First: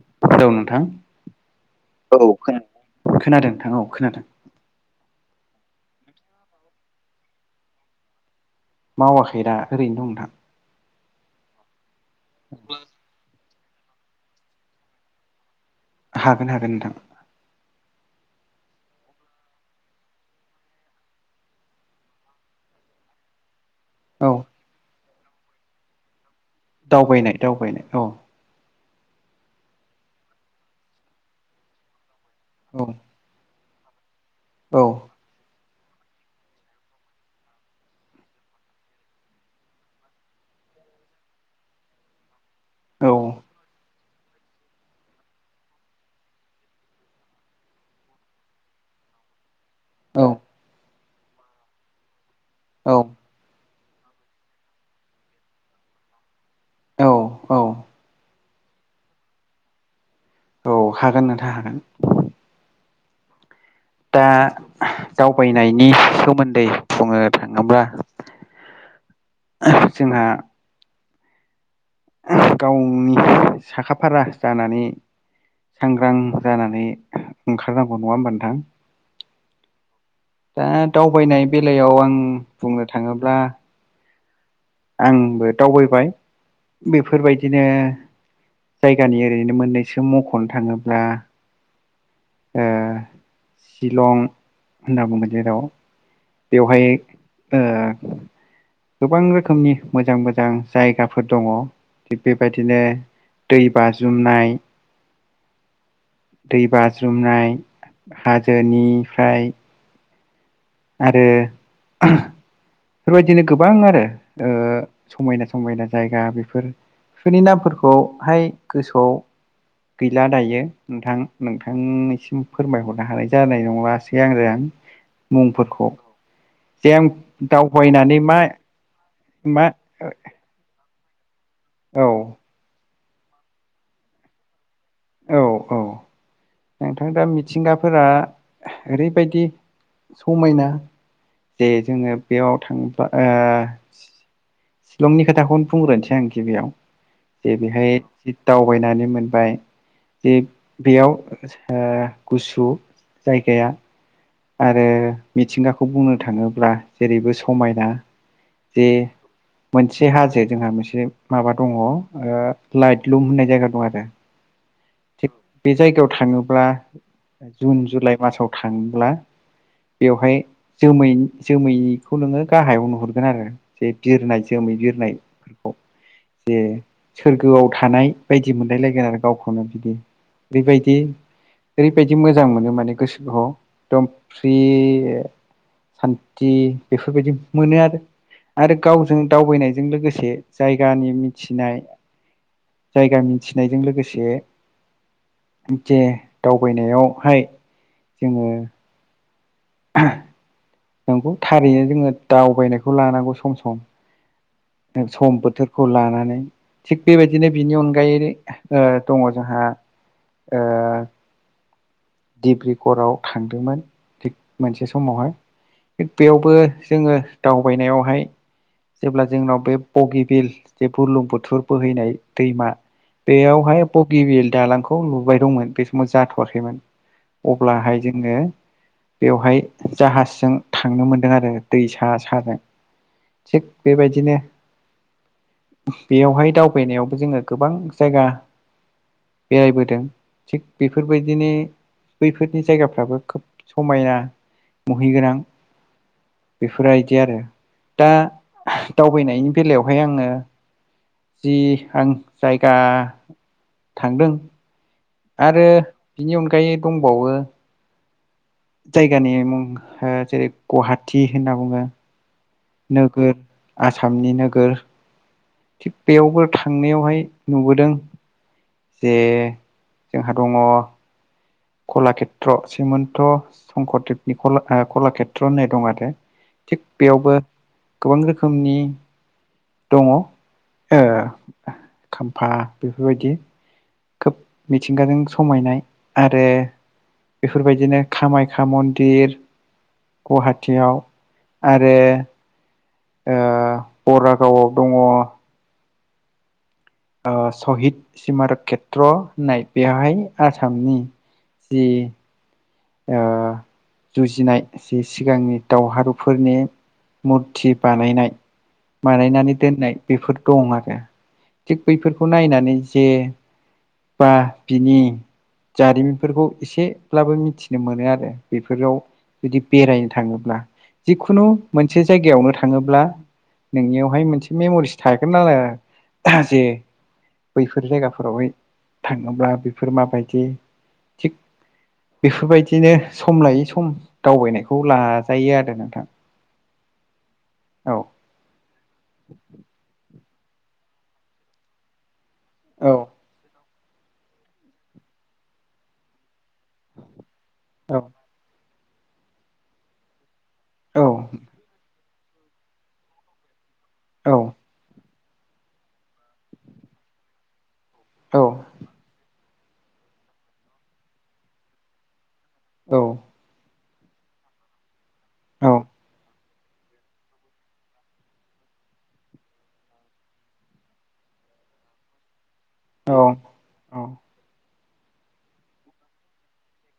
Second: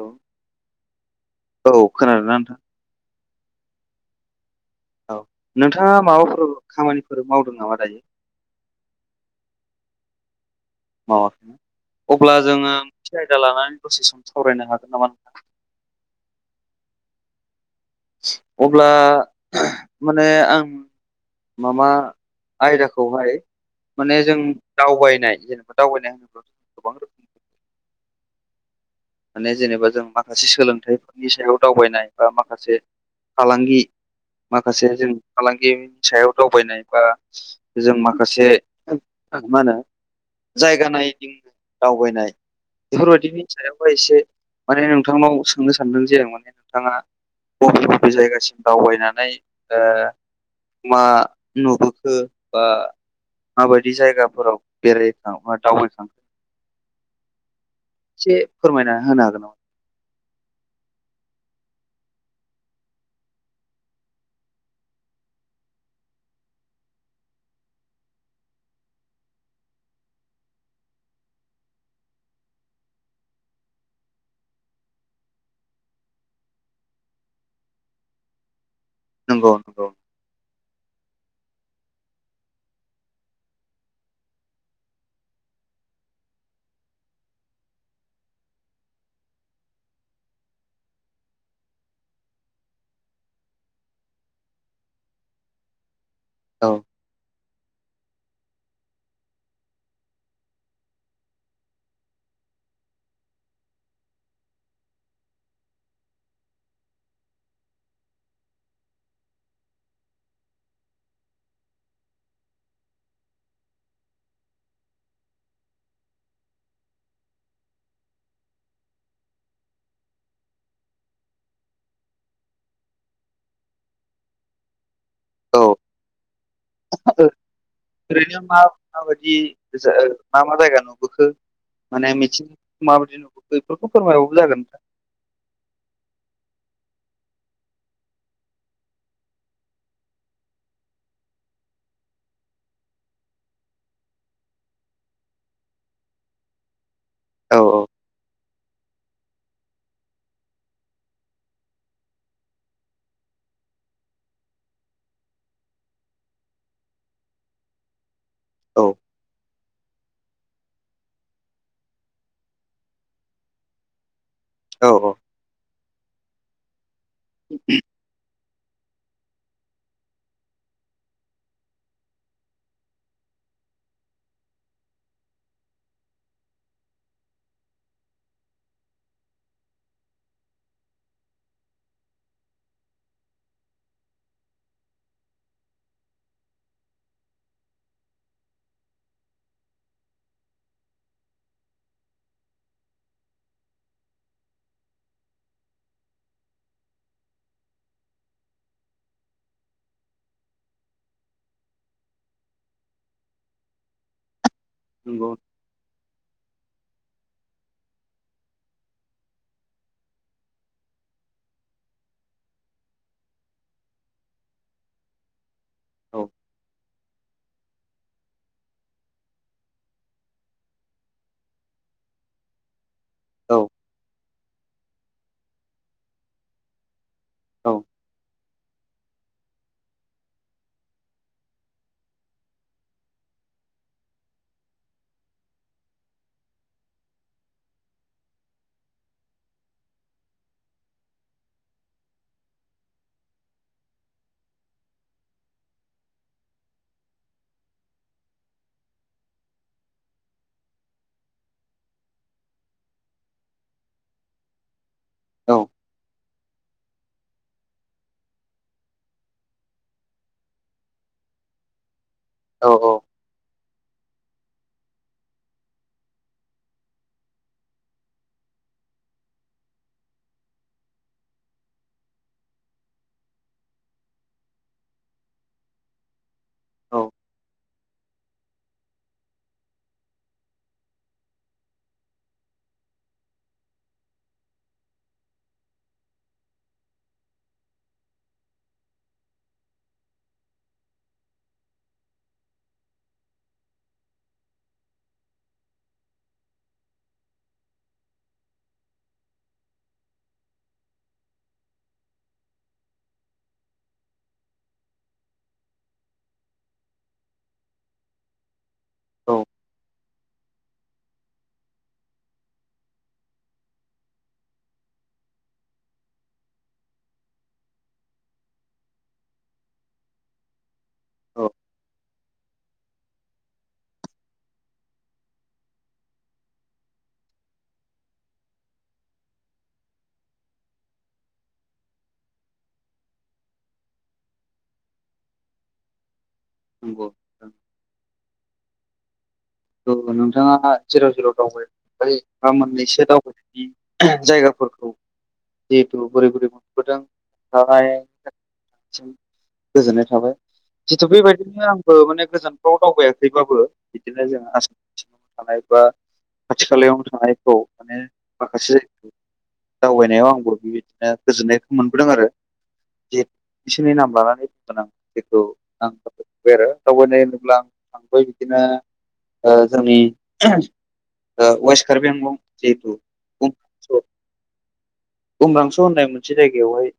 औ हेलौ नोंथां। औ खोनादोंना नोंथां खोनादों खोनादों नोंथां औ खोनादों औ नोंथाङा माबाफोर खामानिफोर मावदों नामा दायो? मावाखैदा ओरैनो दं नोंथां। मावाखै। अब्ला जोङो मोनसे आयदा लानानै दसे सम सावरायनो हागोन नामा नोंथां? हागोन हागोन नोंथां। अब्ला माने आं माबा आयदाखौहाय माने औ जों दावबायनाय जेनेबा दावबायनाय होनोब्ला दावबायनाय दावबायनाय औ माने जेनेबा जों माखासे सोलोंथाइफोरनि सायाव दावबायनाय बा माखासे औ फालांगि औ माखासे जों फालांगिनि सायाव दावबायनाय बा जों माखासे मा होनो जायगा नायदिं दावबायनाय औ बेफोरबायदिनि सायाव [unintelligible] एसे माने नोंथांनाव सोंनो सानदों जे माने नोंथाङा बबे बबे जायगासिम दावबायनानै ओ औ। मा नुबोखो बा माबायदि जायगाफोराव बेराखो बा दावबायखो? औ औ। एसे फोरमायना होनो हागोन नामा? औ हागोन नोंथां हागोन दा दावबायनायनि सोमोन्दै बुंनो थाङोब्ला जोंहा गावनि साखा फारा जानानै सांग्रां जानानै ओंखारनांगौ नङा होमबा नोंथां? नंगौ नंगौ। दा दावबायनाय बेलायाव आं बुंनो थाङोब्ला आंबो दावबायबाय बेफोरबायदिनो जायगानि ओरैनो मोननैसो मख'नो थाङोब्ला ओ सिलं होनना बुंगोन जेेराव औ बेवहाय ओ गोबां रोखोमनि मोजां मोजां जायगाफोर दङ' थिग बेबायदिनो दै बाज्रुमनाय, दै बाज्रुमनाय हाजोनिफ्राय आरो बेफोरबायदिनो गोबां आरो ओ समायना समायना जायगा बेफोर बिफोरनि नामफोरखौहाय गोसोआव गैला दायो। नोंथां नोंथांनिसिम फोरमायहरनो हानाय जानाय नंलासै आरो। औ मुंफोरखौ जेन दावबायनानै मा माबायदि मा जो मा मा जायगा नुबोखो औ माने मिथिं माबायदि नुखो बेफोरखौ फोरमाय हरबाबो जागोन। औ औ नोंथां दा मिथिंगाफोरा ओरैबायदि समायना जे जोंङो बेयाव थांबा ओ शिलंनि खोथाखौनो बुंग्रोनोसै आं गिबियाव जे औ बेहाय जि दावबायनानै मोनबाय जे बेयाव ओ गुसु जायगाया आरो मिथिंगाखौ बुंनो थाङोब्ला जेरैबो समायना औ जे मोनसे हाजो जोंहा मोनसे माबा दङ ओ लाइट लुम होननाय जायगा दं आरो। औ औ बे जायगायाव थाङोब्ला जुन जुलाइ मासाव थाङोब्ला बेवहाय जोमै जोमैखौ नोङो गाहायाव नुहुरगोन आरो जे बिरनाय जोमै बिरनाय [inaudible] जे सोरगोआव थानाय बायदि मोनलाय लायगोन आरो गावखौनो बिदि बेबायदि ओरैबायदि मोजां मोनो माने गोसोखौ एकदम फ्रि। सान्थि बेफोरबायदि मोनो आरो। आरो गावजों दावबायनायजों लोगोसे जायगानि मिथिनाय जायगा मिथिनायजों लोगोसे जे दावबायनायावहाय जोंङो [inaudible] नंगौ थारैनो जोंङो दावबायनायखौ लानांगौ सम सम नंगौ सम बोथोर खौ लानानै थिग बेबायदिनो बिनि अनगायै दङ जोंहा ओ दिब्रिगर आव थांदोंमोन थिग मोनसे समावहाय थिग औ बेयावबो जोंङो दावबायनायावहाय जेब्ला जोंनाव बे बगिबिल जे बुलुंबुथुर बोहैनाय दैमा औ बेयावहाय बगिबिल दालांखौ लुबाय दंमोन बे समाव जाथ'वाखैमोन। औ अब्लाहाय जोंङो बेवहाय जाहाजजों थांनो मोनदों आरो दै सा साजों थिग बेबायदिनो बेयावहाय दावबायनायावबो जोंङो गोबां जायगा बेरायबोदों थिग बेफोरबायदिनो बैफोरनि जायगाफ्राबो खोब समायना मुहिगोनां बेफोरबायदि आरो दा दावबायनायनि बेलायावहाय आंङो जि आं जायगा थांदों औ आरो बिनि अनगायै दंबावो जायगानि मुं जेरै गुवाहाटि होनना बुंङो। औ नोगोर आसामनि नोगोर थिग बेयावबो थांनायावहाय नुबोदों। ए जोंहा दङ। कलाक्षेत्र सोमन्त संकरदेबनि कला कलाक्षेत्र होननाय दं आरो। थिग औ बेयावबो गोबां रोखोमनि। दङ ओ खाम्फा बेफोरबायदि। खोब मिथिंगाजों समायनाय आरो बेफोरबायदिनो कामाख्या मन्दिर गुवाहाटिआव आरो। आरो बरागावआव दङ। सहिद सिमारकेत्र होननाय बेवहाय आसामनि। जि जुजिनाय जे सिगांनि दावहारुफोरनि। मुरथि बानायनाय बानायनानै दोननाय बेफोर। दं आरो थिग बैफोरखौ नायनानै जे बा बिनि जारिमिनफोरखौ एसेब्लाबो मिथि नो मोनो आरो बेफोराव जुदि बेरायनो थाङोब्ला औ जिखुनु मोनसे। जायगायावनो थाङोब्ला। नोंनियावहाय मोनसे मेम'रिस थागोन आरो जे। बैफोर जायगाफोरावहाय थाङोब्ला बेफोर माबायदि थिग बेफोरबायदिनो सम लायै सम दावबायनायखौ लाजायो आरो नोंथां नंगौ औ औ नोंथाङा जेराव जेराव दावबायहैबाय नोंथाङा औ मोननैसो दावबायनायनि जायगाफोरखौ जिहेथु बोरै बोरै मोनबोदों बेहाय औ सि गोजोननाय थाबाय औ जितु बेबायदिनो आंबो माने गोजान दावबायाखैबाबो बिदिनो औ जो आसाम थानाय बा खाथि खालायावनो थानायखौ माने औ माखासे जायगाखौ दावबायनायाव आंबो बेबायदिनो गोजोननायखौ मोनबोदों आरो। औ जिहेथु बिसोरनि नाम लानानै बुंगोन आं बेेखौ औ आं बे आरो दाववबायनाय होनोब्ला आं थांबाय बिदिनो ओ जोंनि वेस्ट कार्बि आंलं जिहेथु। औ गुमदांस' होननाय मोनसे जायगायावहाय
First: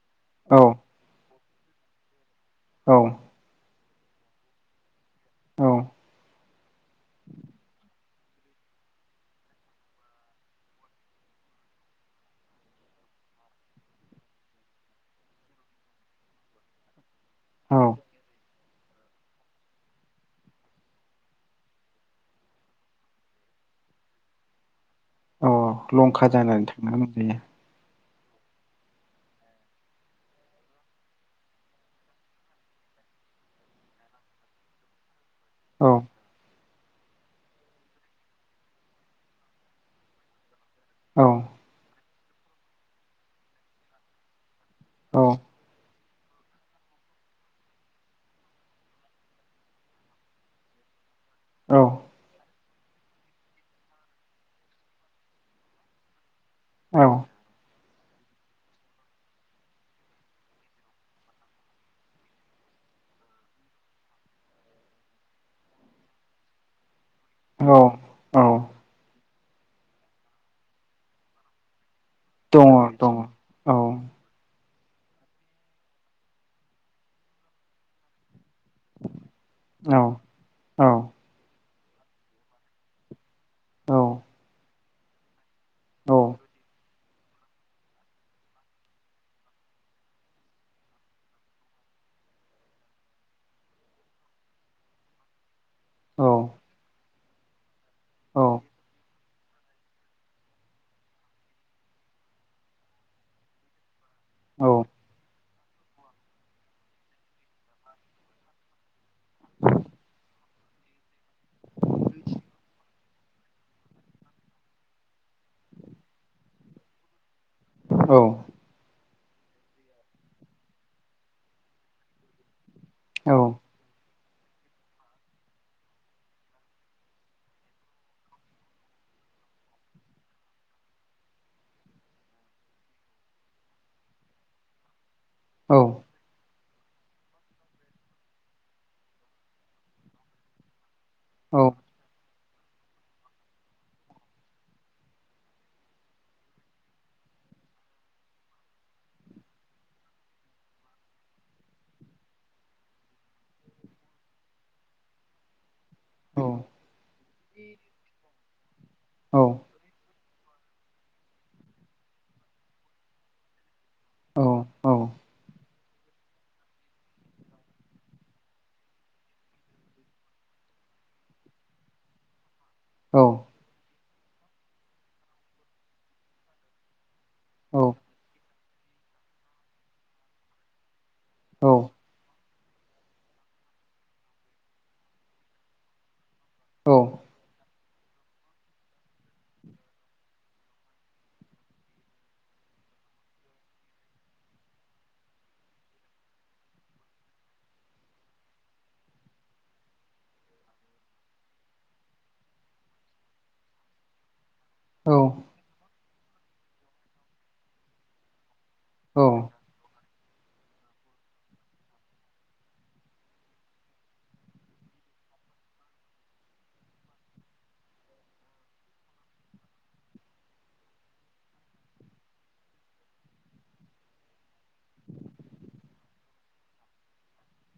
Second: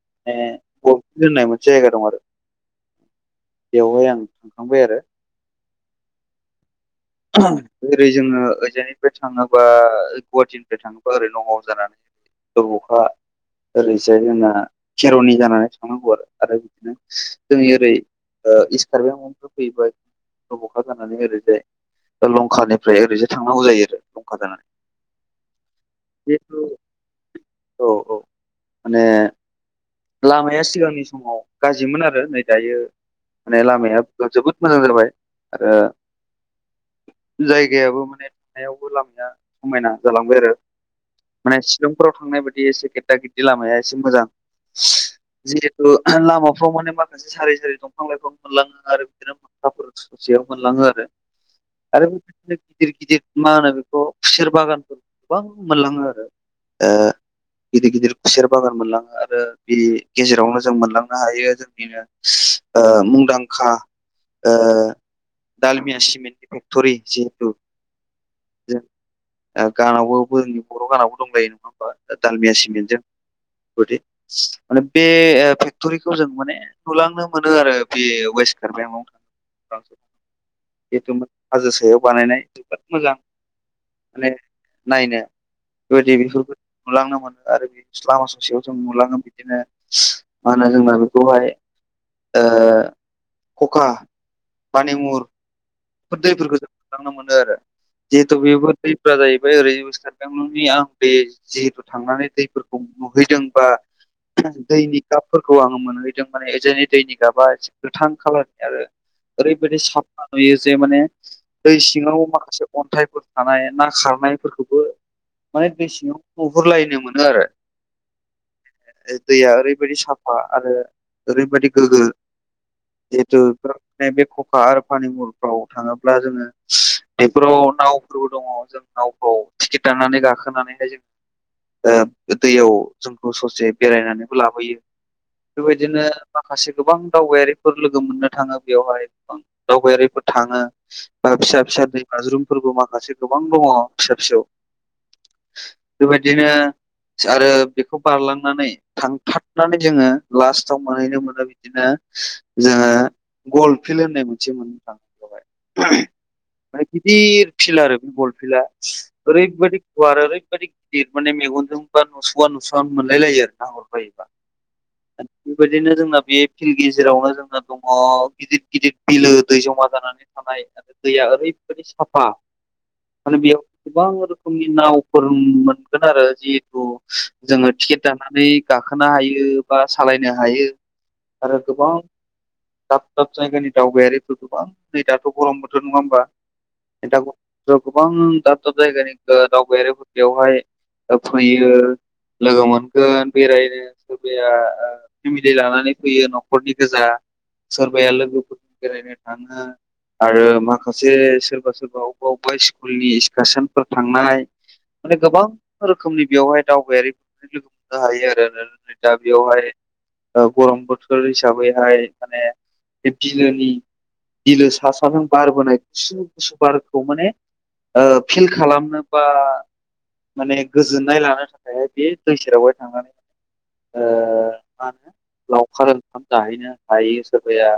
औ गफि होननाय मोनसे जायगा दं आरो। औ बेवहाय आं थांखांबाय आरो। औ ओरै जोङो ओइजायनिफ्राय थाङोबा गुवाहाटिनिफ्राय थाङोबा ओरै नगाव जानानै। अब'खा ओरैसाय जोंना खेर'निजानानै थांनांगौ आरो। जों औ ओरै ओ इस कार्बि आंलं निफ्राय फैयोबा अब'खा जानानै ओरैजाय लंकानिफ्राय ओरैसो थांनांगौ जायो आरो लंका जानानै। अ लंका जिहेथु जानानै थांनांगौ जायो। औ औ माने लामाया सिगांनि समाव गाज्रिमोन आरो नै दायो माने लामाया जोबोद मोजां जाबाय आरो जायगायाबो माने थानायावबो लामाया समायना जालांबाय आरो। औ माने शिलंफोराव थांनाय बायदि एसे गेददा गेददि लामाया एसे मोजां। औ जिहेतु लामाफ्राव माने माखासे सारि जारि दंफां लाइफां मोनलाङो आरो बिदिनो माखाफोर ससेयाव मोनलाङो आरो। औ। आरो बेबायदिनो गिदिर गिदिर मा होनो बेखौ खुसेर बागानफोर गोबां मोनलाङो आरो। ओ औ गिदिर गिदिर खुसेर बागान मोनलाङो आरो ओ बे गेजेरावनो जों मोनलांनो हायो जोंनिनो ओ मुंदांखा ओ दालमिया सिमेन्टनि फेक्ट'रि जि औ। औ जों गानावबो जोंनि बर' गानावबो दंलायो नङा होमबा? दालमिया दङ सिमेन्टजों दङ औ गदे माने बे फेक्ट'रिखौ जों माने नुलांनो मोनो आरो बे वेस्ट कार्बि आंलं आव। औ औ बेथ'माने हाजो सायाव बानायनाय जोबोद मोजां। औ माने नायनो औ [unintelligible] नुलांनो मोनो आरो बे लामा ससेयाव जों नुलांङो। बिदिनो मा होनो जोंना बेखौहाय ओ खखा पानिमुर बे दैफोरखौ जों नुलांनो मोनो आरो जिहेथु औ बेबो दै जायो। बे ओरै स्टेट कार्बि आंलं नि आं दै जिहेतु थांनानै दैफोरखौ नुहैदों बा दैनि गाबफोरखौ आङो मोनहैदों माने जेरै दैनि गाबा एसे गोथां खालारनि आरो ओरैबायदि साफा नुयो। जे माने दै सिङाव माखासे अन्थाइफोर थानाय ना खारनायफोरखौबो माने दै सिंआव नुहुरलायनो मोनो आरो। औ। दैया ओरैबायदि साफा आरो ओरैबायदि गोग्गो। जितु बे खखा आरो फानिमुल फोराव थाङोब्ला जोङो बेफोराव नावफोरबो दङ ज नावखौ टिकेट दांनानै गाखोनानैहाय जों ओ दैयाव जोंखौ ससे बेरायनानैबो लाबोयो। औ बेबायदिनो माखासे गोबां दावबायारिफोर लोगो मोननो थाङो बेवहाय गोबां दावबायारिफोर थाङो बा औ फिसा फिसा दै बाज्रुमफोरबो माखासे गोबां दङ फिसा फिसौ। बेबायदिनो आरो बेखौ बारलांनानै थांथाबनानै जोङो लास्टाव मोनहैनो मोनो। बिदिनो जों गल फिल् होननाय मोनसे मोन थां जाबाय। बेहाय गिदिर फिल्ड आरो बे बल फिल्डआ औ ओरैबायदि गुवार ओरैबादि गिदिर माने मेगनजोंबा नुसआ नुसआ मोनलाय लायो आरो नाहरबायोबा। औ बेबायदिनो जोंना बे फिल्ड गेजेरावनो जोंना दङ गिदिर गिदिर बिलो दै जमा जानानै थानाय आरो दैया ओरैबायदि साफा। औ। माने बेयाव गोबां रोखोमनि नावफोर मोनगोन आरो जिहेथु जोङो औ टिकेट दानानै गाखोनो हायो बा सालायनो हायो। आरो औ गोबां दाब दाब जायगानि दावबायारिफोर गोबां नै दाथ' गरम बोथोर नङा होमबा? औ [unintelligible] गोबां दाब दाब जायगानि ओ दावबायारिफोर बेयावहाय ओ फैयो। लोगो मोनगोन बेरायनो। सोरबाया ओ फेमिलि लानानै फैयो न'खरनि गोजा सोरबाया लोगोफोर [inaudible] बेरायनो थाङो। आरो माखासे सोरबा सोरबा अबेबा अबेबा स्कुलनि इसकासनफोर थांनाय माने गोबां रोखोमनि बेवहाय दावबायारिफोर लोगो मोननो हायो आरो [unintelligible] दा बेयावहाय ओ गरम बोथोर हिसाबैहाय माने बे बिलोनि बिलो सा साजों बारबोनाय गुसु गुसु बारखौ माने ओ फिल खालामनो बा माने गोजोननाय लानो थाखाय बे दै सेरावहाय थांनानै ओ मा होनो लावखार ओंखाम जाहैनो हायो सोरबाया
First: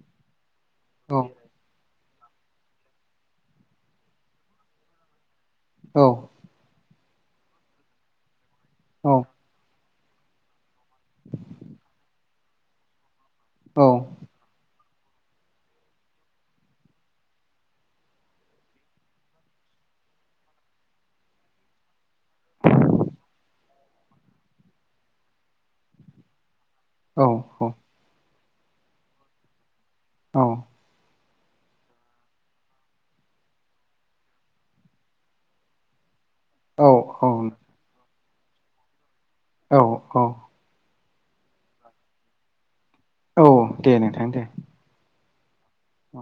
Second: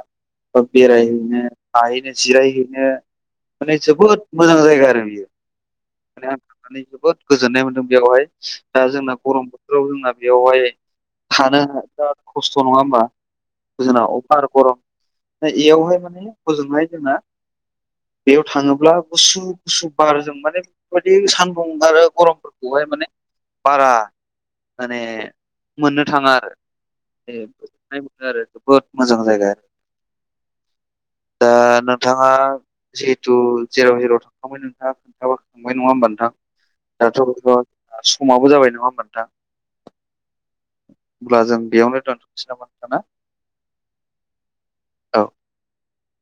बा बेरायहैनो थाहैनो जिरायहैनो माने जोबोद मोजां जायगा आरो बियो। औ। माने आं थांनानै जोबोद गोजोननाय मोन्दों बेयावहाय दा जोंना गरम बो औ जोंना बेयावहाय थानो बिराद खस्थ' नङा होमबा। जोंना अभार गरम। दा इयावहाय माने हजोंहाय जोंना बेयाव थाङोब्ला गुसु गुसु बारजों माने बेफोरबायदि सानदुं आरो गरमफोरखौहाय माने बारा माने मोननो थाङा आरो बे गोजोननाय मोनो आरो जोबोद मोजां जायगा आरो अ। दा नोंथाङा जिहेथु जेराव हेराव थांखांबाय नोंथां। नोंथाङाबो थांबाय नङा होमबा नोंथां। दाथ' औ गोबां समाबो जाबाय नङा होमबा नोंथां। औ अ। होनब्ला जों बेयावनो दोनथ'नोसै नामा होमबा ना? अह दे नोंथां दे। औ। औ